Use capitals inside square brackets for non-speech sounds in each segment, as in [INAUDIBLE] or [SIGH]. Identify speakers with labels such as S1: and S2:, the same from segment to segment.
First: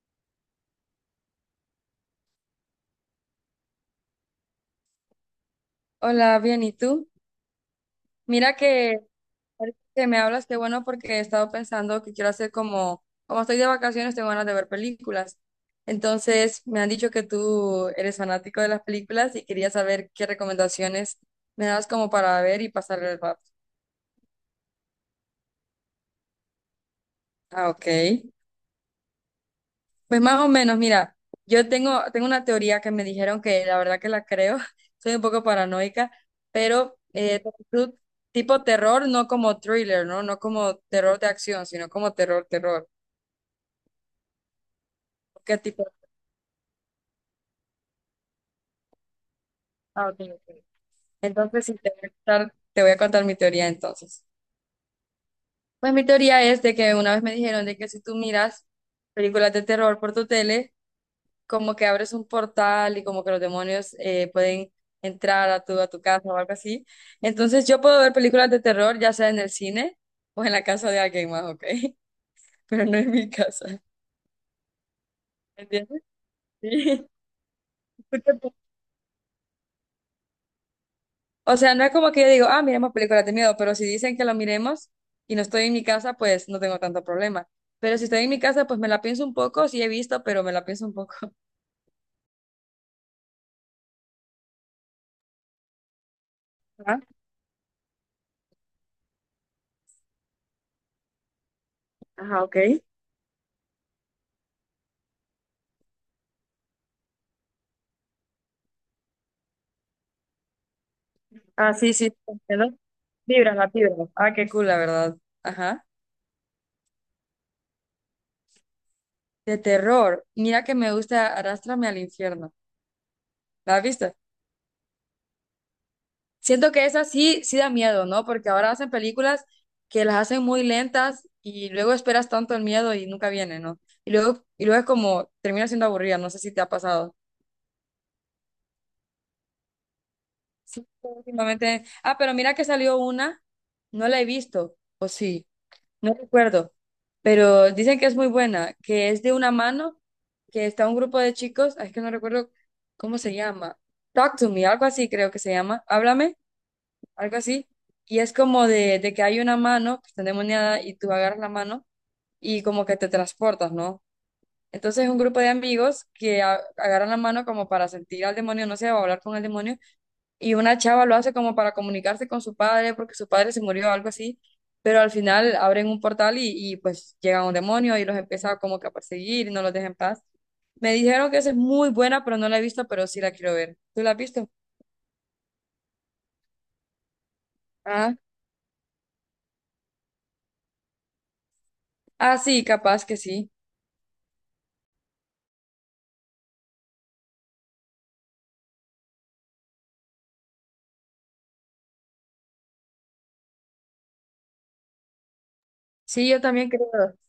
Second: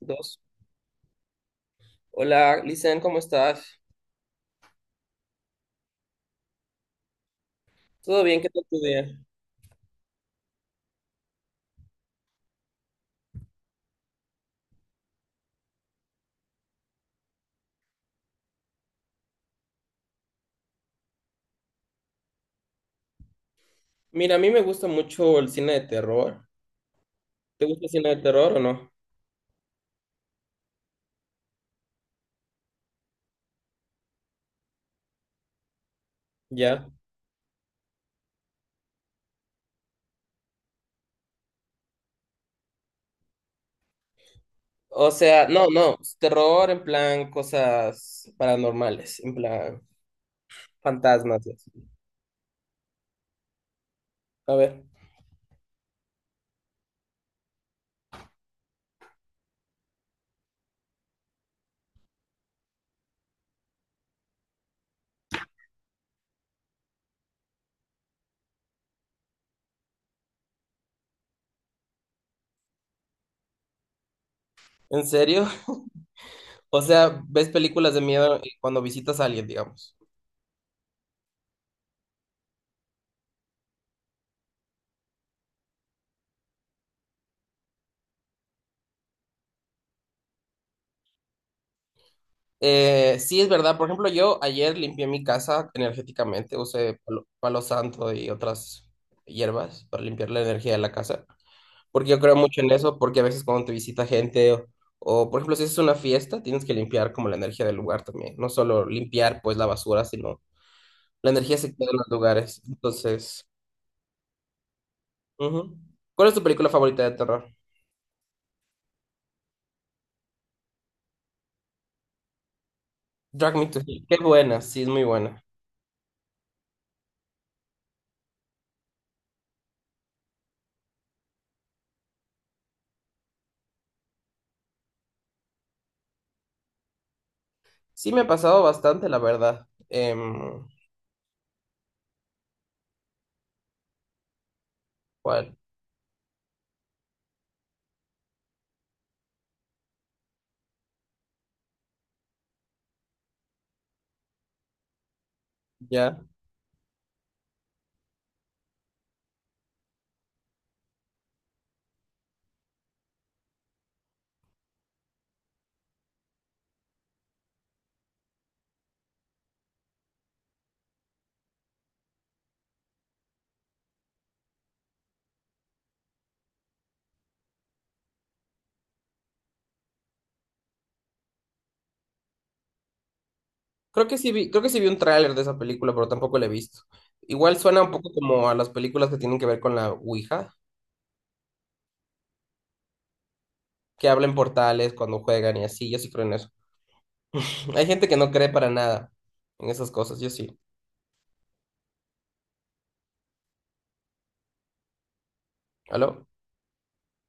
S1: Dos. Hola, Lisan, ¿cómo estás?
S2: Hola, bien, ¿y tú?
S1: ¿Todo bien? ¿Qué
S2: Mira
S1: tal tu
S2: que
S1: día?
S2: ahorita que me hablas, qué bueno porque he estado pensando que quiero hacer como, como estoy de vacaciones, tengo ganas de ver películas. Entonces, me han dicho que tú eres fanático de las películas y quería saber qué recomendaciones me das como para ver y pasar el rato.
S1: Mira, a mí me gusta mucho el cine de terror. ¿Te
S2: Ah,
S1: gusta
S2: ok.
S1: el cine de terror o no?
S2: Pues más o menos, mira, yo tengo una teoría que me dijeron que la verdad que la creo, [LAUGHS] soy un poco paranoica,
S1: Ya.
S2: pero tú- tipo terror, no como thriller, ¿no? No como terror de acción, sino como terror, terror.
S1: O sea,
S2: ¿Qué
S1: no,
S2: tipo?
S1: no, terror en plan cosas paranormales, en plan
S2: Ah, ok, ok.
S1: fantasmas y
S2: Entonces,
S1: así.
S2: si te voy a contar, te voy a contar mi teoría entonces.
S1: A ver,
S2: Pues mi teoría es de que una vez me dijeron de que si tú miras películas de terror por tu tele, como que abres un portal y como que los demonios pueden entrar a tu casa o algo así. Entonces yo puedo ver películas de terror, ya sea en el cine o en la casa de alguien más, ¿ok? [LAUGHS] Pero no en mi casa.
S1: ¿en serio? [LAUGHS]
S2: ¿Entiendes?
S1: O
S2: Sí.
S1: sea, ¿ves películas de miedo
S2: [LAUGHS]
S1: cuando visitas a alguien, digamos?
S2: O sea, no es como que yo digo, ah, miremos películas de miedo, pero si dicen que lo miremos y no estoy en mi casa, pues no tengo tanto problema. Pero si estoy en mi casa, pues me la pienso un poco, sí he visto, pero me la pienso un poco. [LAUGHS]
S1: Sí, es verdad. Por ejemplo, yo ayer limpié mi casa energéticamente, usé
S2: Ajá,
S1: palo santo y otras hierbas para limpiar la energía de la casa, porque yo creo
S2: ajá, ok.
S1: mucho en eso, porque a veces cuando te visita gente o, por ejemplo, si es una fiesta, tienes que limpiar como la energía del lugar también, no solo limpiar pues la basura, sino la energía
S2: Ah,
S1: se queda
S2: sí,
S1: en los
S2: sí,
S1: lugares.
S2: entiendo.
S1: Entonces,
S2: Vibras, la vibras. Ah, qué cool, la verdad.
S1: ujú.
S2: Ajá.
S1: ¿Cuál es tu película favorita de terror?
S2: De terror. Mira que me gusta Arrástrame al infierno.
S1: Drag Me
S2: ¿La
S1: to
S2: has
S1: Hell.
S2: visto?
S1: Qué buena, sí, es muy buena.
S2: Siento que esa sí, sí da miedo, ¿no? Porque ahora hacen películas que las hacen muy lentas y luego esperas tanto el miedo y nunca viene, ¿no? Y luego es como, termina siendo aburrida, no sé si te ha pasado.
S1: Sí, me ha pasado bastante, la verdad. Em,
S2: Sí, últimamente. Ah, pero mira que salió una, no la he visto, o sí.
S1: ¿cuál?
S2: No recuerdo, pero dicen que es muy buena, que es de una mano, que está un grupo de chicos, ay, es que no recuerdo cómo se llama. Talk to me, algo así creo que se llama.
S1: Ya.
S2: Háblame, algo así. Y es como de que hay una mano que está endemoniada y tú agarras la mano y como que te transportas, ¿no? Entonces es un grupo de amigos que agarran la mano como para sentir al demonio, no sé, o hablar con el demonio y una chava lo hace como para comunicarse con su padre porque su padre se murió o algo así, pero al final abren un portal y pues llega un demonio y los empieza como que a perseguir y no los deja en paz. Me dijeron que esa es muy buena, pero no la he visto, pero sí la quiero ver. ¿Tú
S1: Creo
S2: la has
S1: que sí
S2: visto?
S1: vi, creo que sí vi un tráiler de esa película, pero tampoco la he visto. Igual suena un poco
S2: Ah,
S1: como a las películas que tienen que ver con la Ouija,
S2: ah, sí, capaz que sí.
S1: que hablan portales cuando juegan y así, yo sí creo en eso. [LAUGHS] Hay gente que no cree para nada en esas cosas, yo sí. ¿Aló?
S2: Sí,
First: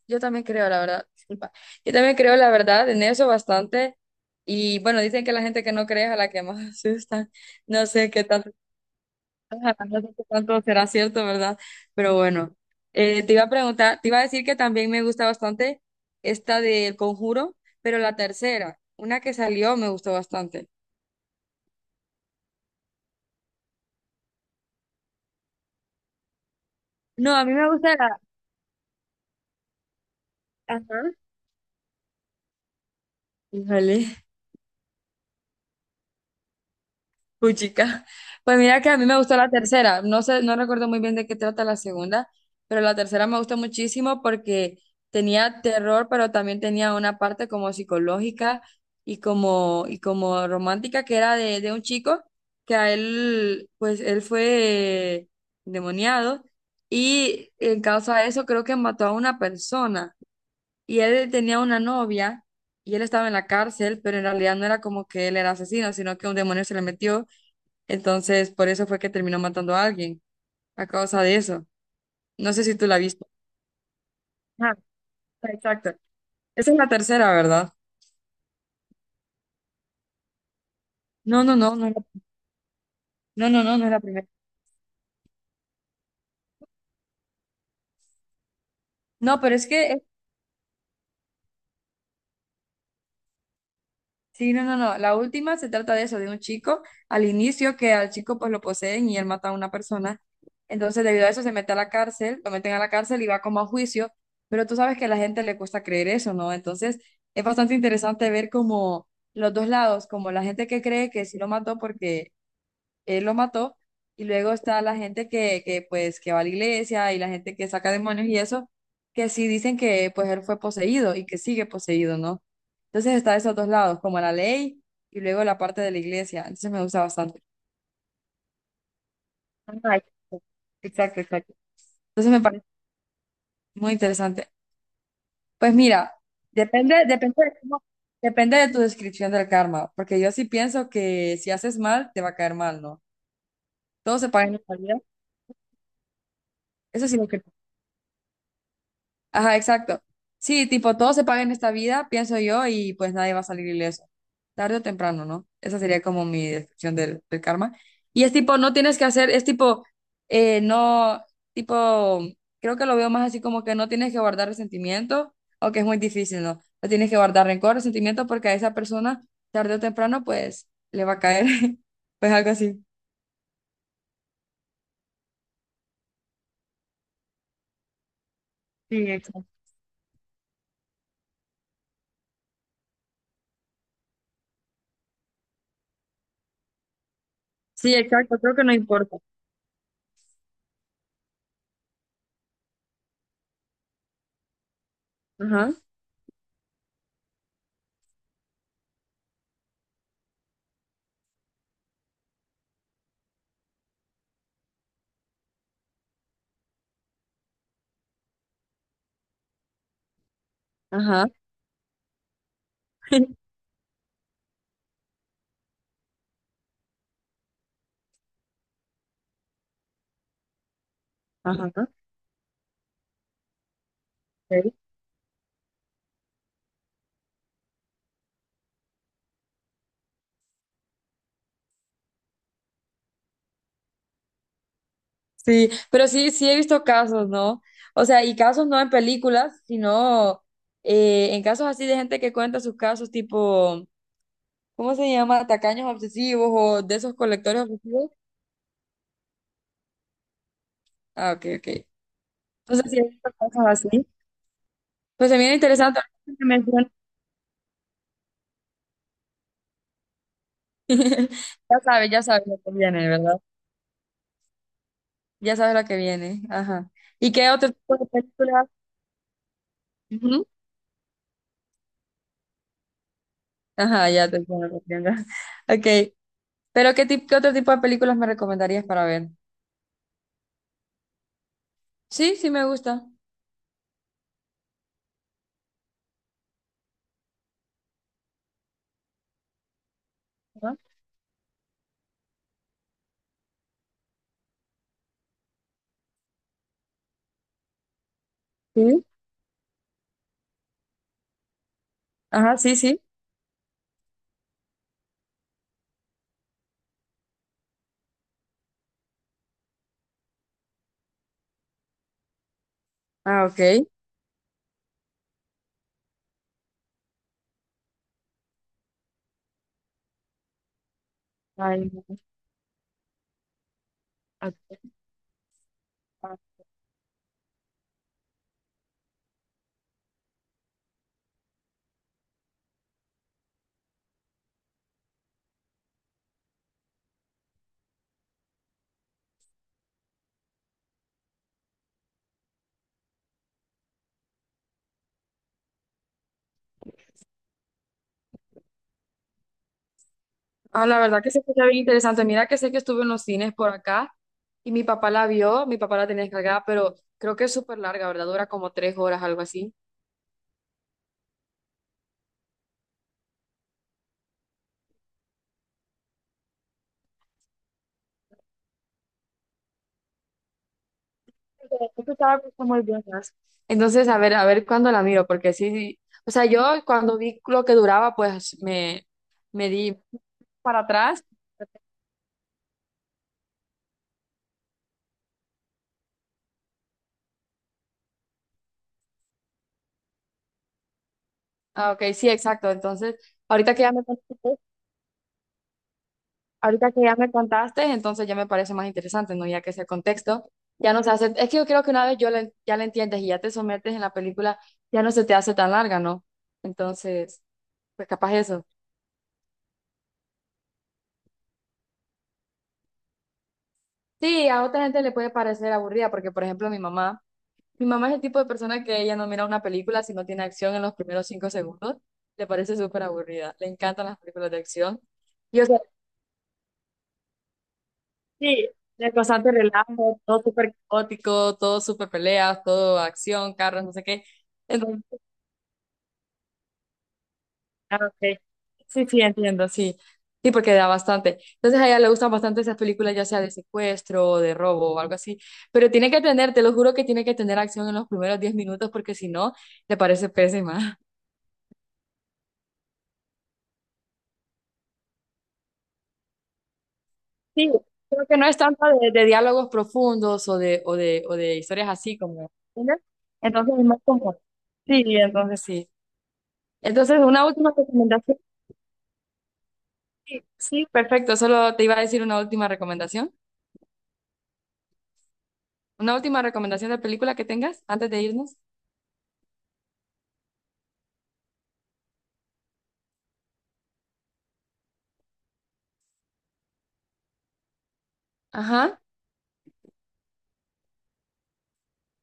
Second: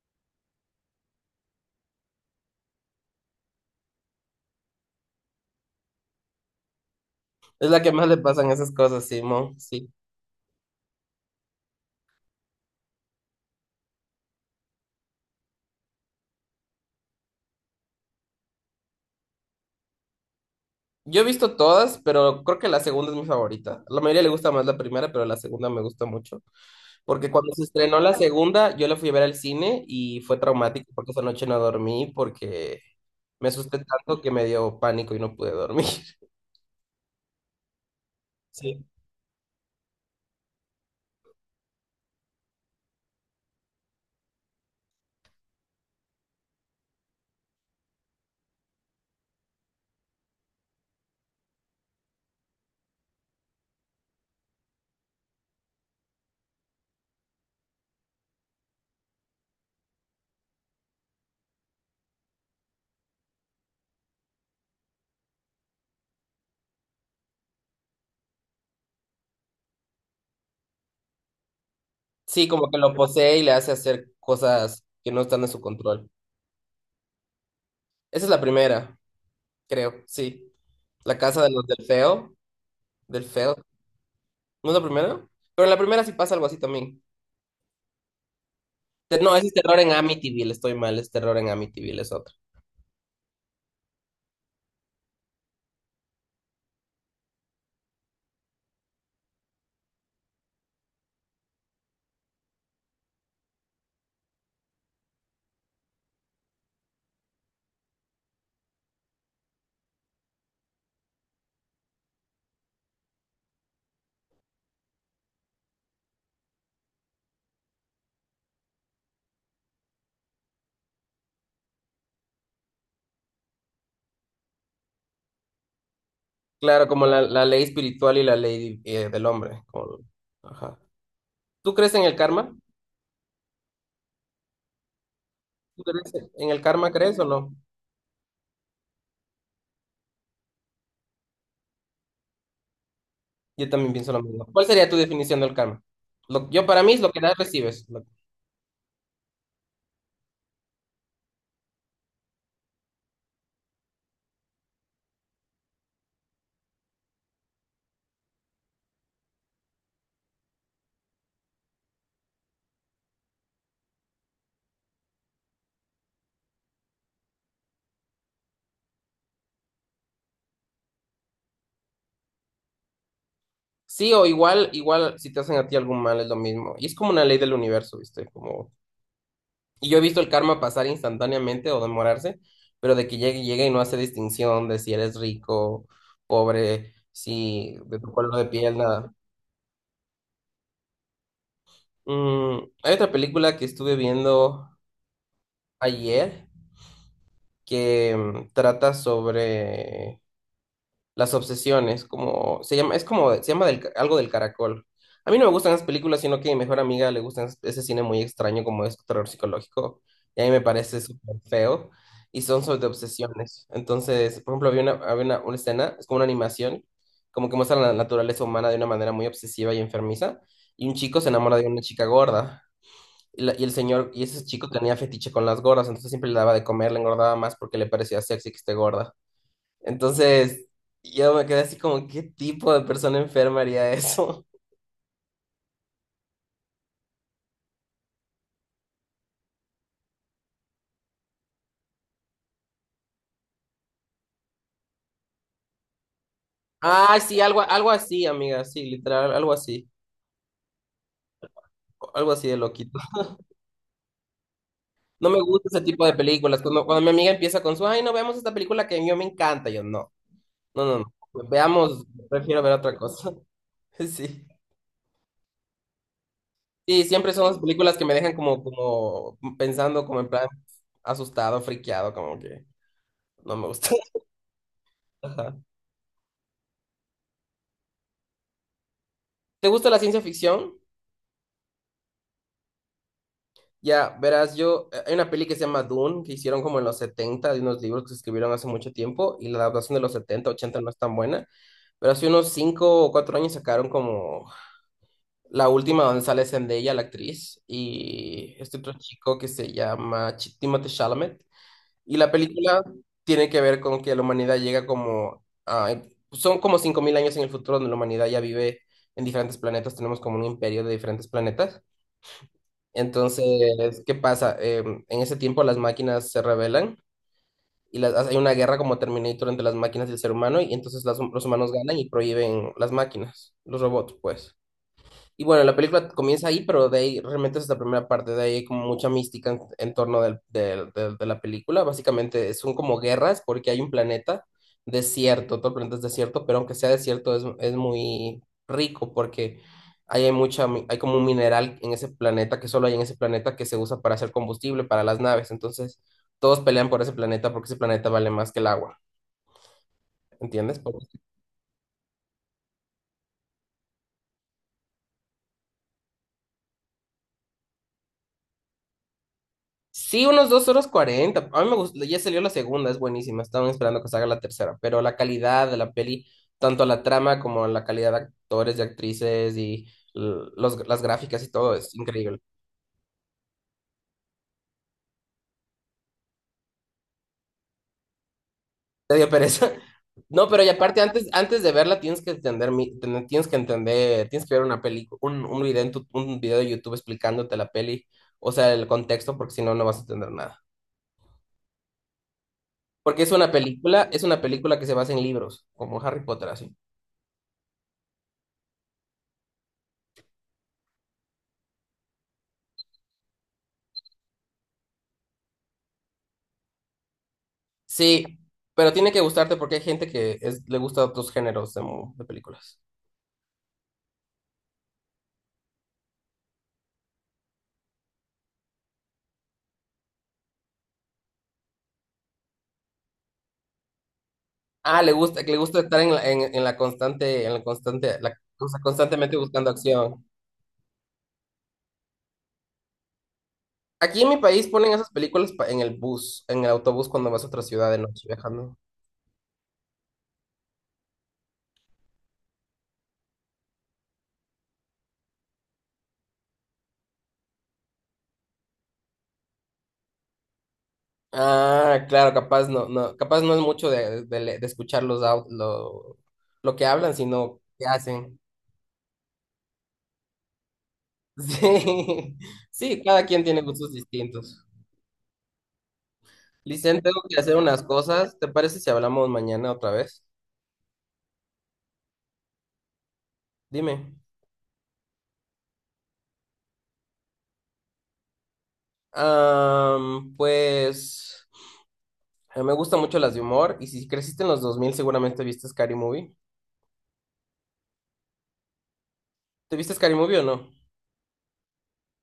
S2: yo también creo, la verdad, disculpa. Yo también creo, la verdad, en eso bastante. Y bueno, dicen que la gente que no cree es a la que más [LAUGHS] asustan.
S1: Es la
S2: No
S1: que más
S2: sé
S1: le
S2: qué
S1: pasan
S2: tal.
S1: esas cosas, Simón,
S2: Ajá,
S1: sí.
S2: no sé qué tanto será cierto, ¿verdad? Pero bueno, te iba a preguntar, te iba a decir que también me gusta bastante esta del Conjuro, pero la tercera, una que salió, me gustó bastante.
S1: Yo he visto todas, pero creo que la segunda es mi favorita. A la mayoría le gusta más la primera, pero la segunda me gusta mucho. Porque
S2: No, a
S1: cuando
S2: mí
S1: se
S2: me gusta
S1: estrenó la
S2: la...
S1: segunda, yo la fui a ver al cine y fue traumático
S2: Ajá.
S1: porque esa noche no dormí porque me asusté
S2: Híjole.
S1: tanto que me dio pánico y no pude dormir. [LAUGHS]
S2: Puchica. Pues mira
S1: Sí.
S2: que a mí me gustó la tercera. No sé, no recuerdo muy bien de qué trata la segunda, pero la tercera me gustó muchísimo porque tenía terror, pero también tenía una parte como psicológica y como romántica que era de un chico que a él, pues él fue demoniado y en causa de eso creo que mató a una persona y él tenía una novia y él estaba en la cárcel, pero en realidad no era como que él era asesino, sino que un demonio se le metió entonces, por eso fue que terminó matando a alguien, a causa de eso.
S1: Sí,
S2: No sé
S1: como
S2: si
S1: que
S2: tú
S1: lo
S2: la viste.
S1: posee y le hace hacer
S2: Ah,
S1: cosas que no están en su
S2: exacto.
S1: control.
S2: Esa es la tercera, ¿verdad?
S1: Esa es la primera, creo, sí. La casa
S2: No,
S1: de
S2: no,
S1: los
S2: no,
S1: del
S2: no, es la-
S1: feo, del
S2: no,
S1: feo.
S2: no, no, no es la primera.
S1: ¿No es la primera? Pero en la primera sí pasa algo así también. No,
S2: No,
S1: ese es
S2: pero es
S1: terror en
S2: que,
S1: Amityville, estoy mal, es terror en Amityville, es otro.
S2: sí, no, no, no. La última se trata de eso, de un chico al inicio que al chico pues lo poseen y él mata a una persona. Entonces, debido a eso se mete a la cárcel, lo meten a la cárcel y va como a juicio, pero tú sabes que a la gente le cuesta creer eso, ¿no? Entonces, es bastante interesante ver como los dos lados, como la gente que cree que sí lo mató porque él lo mató. Y luego está la gente pues, que va a la iglesia y la gente que saca demonios y eso, que sí dicen que, pues, él fue poseído y que sigue poseído, ¿no? Entonces está esos dos lados, como la ley y luego la parte de la iglesia. Entonces me
S1: Claro,
S2: gusta
S1: como la,
S2: bastante.
S1: la ley espiritual y la ley del hombre.
S2: Ah, exacto,
S1: Ajá.
S2: exacto. Exacto.
S1: ¿Tú crees en el
S2: Entonces me
S1: karma?
S2: parece muy interesante. Pues
S1: ¿Tú crees
S2: mira,
S1: en el karma,
S2: depende,
S1: crees o
S2: depende de
S1: no?
S2: cómo- depende de tu descripción del karma, porque yo sí pienso que si haces mal, te va a caer mal, ¿no?
S1: Yo también pienso
S2: Todo
S1: lo
S2: se
S1: mismo.
S2: paga en
S1: ¿Cuál
S2: esta
S1: sería
S2: vida.
S1: tu definición del karma? Yo para mí es
S2: Eso
S1: lo
S2: sí
S1: que
S2: lo
S1: das,
S2: que
S1: recibes. Lo-
S2: ajá, exacto. Sí, tipo, todo se paga en esta vida, pienso yo, y pues nadie va a salir ileso. Tarde o temprano, ¿no? Esa sería como mi descripción del karma. Y es tipo, no tienes que hacer, es tipo, no, tipo, creo que lo veo más así como que no tienes que guardar resentimiento, o que es muy difícil, ¿no? No tienes que guardar rencor, resentimiento, porque a esa persona, tarde o temprano, pues le va a caer, [LAUGHS] pues algo así.
S1: sí o igual si te hacen a ti algún mal es lo mismo. Y es como una ley del universo, ¿viste? Como...
S2: Sí, exacto.
S1: Y yo he visto el karma pasar instantáneamente o demorarse, pero de que llegue, llegue y no hace distinción de si eres rico, pobre, si
S2: Sí,
S1: de tu color
S2: exacto,
S1: de
S2: creo que no
S1: piel, nada.
S2: importa.
S1: Hay otra película que estuve viendo
S2: Ajá,
S1: ayer que trata sobre las obsesiones, como se llama, es como, se llama algo del caracol. A mí no me gustan esas películas, sino que a mi mejor amiga le gustan ese cine muy extraño como es terror psicológico, y a mí me parece
S2: ajá,
S1: súper feo, y son sobre
S2: [LAUGHS]
S1: obsesiones. Entonces, por ejemplo, había una escena, es como una animación, como que muestra la naturaleza humana de una manera muy obsesiva y enfermiza, y un chico se enamora de una
S2: ajá.
S1: chica gorda. Y ese chico
S2: Ok.
S1: tenía fetiche con las gordas, entonces siempre le daba de comer, le engordaba más porque le parecía sexy que esté gorda. Entonces, yo me quedé así como, ¿qué tipo de persona enferma haría eso? [LAUGHS]
S2: Sí, pero sí, sí he visto casos, ¿no? O sea, y casos no en películas, sino en casos así de gente que cuenta sus casos tipo, ¿cómo se llama? Tacaños obsesivos o de esos
S1: Ah, sí, algo,
S2: colectores
S1: algo
S2: obsesivos.
S1: así, amiga, sí, literal, algo así.
S2: Ah, ok, ok.
S1: Algo así de
S2: Entonces sí
S1: loquito.
S2: he visto casos así.
S1: No
S2: Pues se
S1: me
S2: viene
S1: gusta ese
S2: interesante.
S1: tipo de películas. Cuando, cuando mi amiga empieza con su, ay, no veamos esta película que a mí me encanta, yo no. No, no,
S2: [LAUGHS]
S1: no. Veamos,
S2: Ya sabes lo
S1: prefiero
S2: que
S1: ver otra
S2: viene,
S1: cosa.
S2: ¿verdad?
S1: [LAUGHS] Sí.
S2: Ya sabes lo que viene. Ajá.
S1: Sí,
S2: ¿Y
S1: siempre son
S2: qué
S1: las
S2: otro
S1: películas
S2: tipo
S1: que
S2: de
S1: me dejan como,
S2: películas?
S1: como pensando, como en
S2: Ujú.
S1: plan asustado, friqueado, como que no me gusta.
S2: Ajá, ya te entiendo. Te entiendo.
S1: [LAUGHS] Ajá.
S2: [LAUGHS] Ok. ¿Pero qué, qué otro tipo de películas me recomendarías para ver?
S1: ¿Te gusta la ciencia ficción?
S2: Sí, sí me gusta.
S1: Ya, verás, hay una peli que se llama Dune, que hicieron como en los 70 de unos libros que se escribieron hace mucho tiempo, y la adaptación de los 70
S2: Ajá,
S1: ochenta no es tan buena, pero hace unos 5 o 4 años sacaron como la última donde sale Zendaya, la actriz, y este otro
S2: sí,
S1: chico que se llama Timothée Chalamet. Y la
S2: ajá, sí,
S1: película
S2: sí.
S1: tiene que ver con que la humanidad llega como son como 5000 años en el futuro donde la humanidad ya vive en diferentes planetas, tenemos como un imperio de diferentes planetas.
S2: Ah, ok.
S1: Entonces, ¿qué pasa? En ese tiempo las máquinas se rebelan y hay una guerra como Terminator entre las máquinas y el ser humano y entonces los humanos
S2: Ay,
S1: ganan y
S2: no.
S1: prohíben las máquinas, los robots,
S2: Ah,
S1: pues. Y bueno, la película comienza ahí, pero de ahí realmente es la primera parte, de ahí hay como mucha mística en torno de la película. Básicamente son como guerras porque hay un planeta desierto, todo el planeta es desierto, pero aunque sea desierto es muy rico porque ahí hay como un mineral en ese planeta que solo hay en ese planeta que se usa para hacer combustible para las naves. Entonces todos pelean por ese planeta porque ese planeta vale más que el agua, ¿entiendes?
S2: ah, la verdad que se escucha bien interesante. Mira que sé que estuve en los cines por acá y mi papá la vio, mi papá la tenía descargada, pero creo que es súper larga, ¿verdad? Dura como 3 horas, algo así.
S1: Sí, unos dos horas cuarenta. A mí me gustó, ya salió la segunda, es buenísima. Estaban esperando que salga la tercera, pero la calidad de la peli, tanto la trama como la calidad de actores y actrices y las gráficas y todo, es
S2: Yo
S1: increíble.
S2: estaba puesto muy bien, ¿sabes? Entonces, a ver cuándo la miro, porque sí, sí. O sea, yo cuando vi lo que duraba,
S1: Te dio
S2: me
S1: pereza. [LAUGHS]
S2: di
S1: No, pero y
S2: para
S1: aparte,
S2: atrás.
S1: antes de verla tienes que entender, tienes que ver una peli, un video un video de YouTube explicándote la peli, o sea, el contexto, porque si no, no vas a entender nada.
S2: Ah, ok, sí, exacto. Entonces,
S1: Porque es una
S2: ahorita que ya me...
S1: película, es una película que se basa en libros, como Harry Potter, así.
S2: Ahorita que ya me contaste, entonces ya me parece más interesante, ¿no? Ya que ese contexto ya no se hace, es que yo creo que una vez ya la entiendes y ya te sometes en la película, ya no se te hace tan larga, ¿no? Entonces, pues
S1: Sí,
S2: capaz eso.
S1: pero tiene que gustarte porque hay gente que le gusta otros géneros de películas.
S2: Sí, a otra gente le puede parecer aburrida, porque por ejemplo mi mamá es el tipo de persona que ella no mira una película si no tiene acción en los primeros 5 segundos, le parece súper aburrida, le encantan las películas de
S1: Ah,
S2: acción.
S1: le gusta, que le gusta estar en la constante, o
S2: Sí,
S1: sea,
S2: de
S1: constantemente
S2: constante
S1: buscando
S2: relajo,
S1: acción.
S2: todo súper caótico, todo súper peleas, todo acción, carros, no sé
S1: Aquí
S2: qué.
S1: en mi país ponen
S2: Entonces,
S1: esas películas en el bus, en el autobús cuando vas a otra ciudad de
S2: ah,
S1: noche
S2: ok.
S1: viajando.
S2: Sí, sí, entiendo, sí. Sí, porque da bastante. Entonces a ella le gustan bastante esas películas, ya sea de secuestro o de robo o algo así. Pero tiene que tener, te lo juro que tiene que tener acción en los primeros 10 minutos porque si no, le parece pésima.
S1: Ah, claro, capaz no es mucho de escuchar lo que hablan, sino
S2: Sí,
S1: qué
S2: creo que
S1: hacen.
S2: no es
S1: [LAUGHS]
S2: tanto de diálogos profundos o de, o de, o de historias así
S1: Sí,
S2: como,
S1: sí,
S2: ¿entiendes?
S1: cada quien tiene
S2: Entonces es
S1: gustos
S2: más como...
S1: distintos.
S2: Sí.
S1: Licen,
S2: Entonces,
S1: tengo que
S2: una
S1: hacer
S2: última
S1: unas cosas.
S2: recomendación.
S1: ¿Te parece si hablamos mañana otra vez?
S2: Sí, sí, perfecto. Solo te iba a decir una última recomendación.
S1: Dime.
S2: Una última recomendación de película que tengas antes de irnos.
S1: Pues, me gustan mucho las de humor y si creciste en los 2000, seguramente viste Scary Movie.
S2: Ajá.
S1: ¿Te viste Scary Movie o no?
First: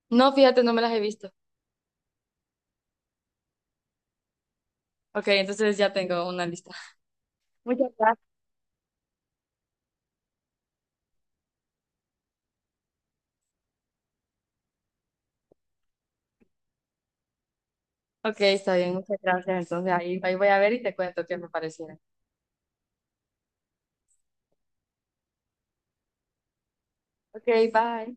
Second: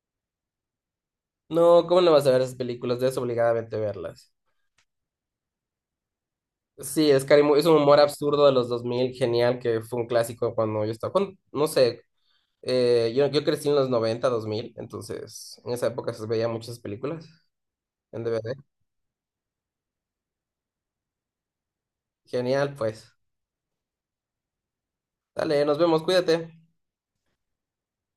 S2: No, fíjate, no me las he visto.
S1: No, ¿cómo no vas a ver esas películas? Debes obligadamente verlas.
S2: Ok, entonces ya tengo una lista.
S1: Sí, Scary Movie es un
S2: Muchas
S1: humor
S2: gracias.
S1: absurdo de los 2000, genial, que fue un clásico cuando yo estaba, cuando- no sé, yo crecí en los noventa, dos mil, entonces en esa época se veía muchas películas en
S2: Ok,
S1: DVD.
S2: está bien, muchas gracias. Entonces ahí, ahí voy a ver y te cuento qué me parecieron.
S1: Genial, pues. Dale, nos vemos, cuídate.
S2: Ok, bye.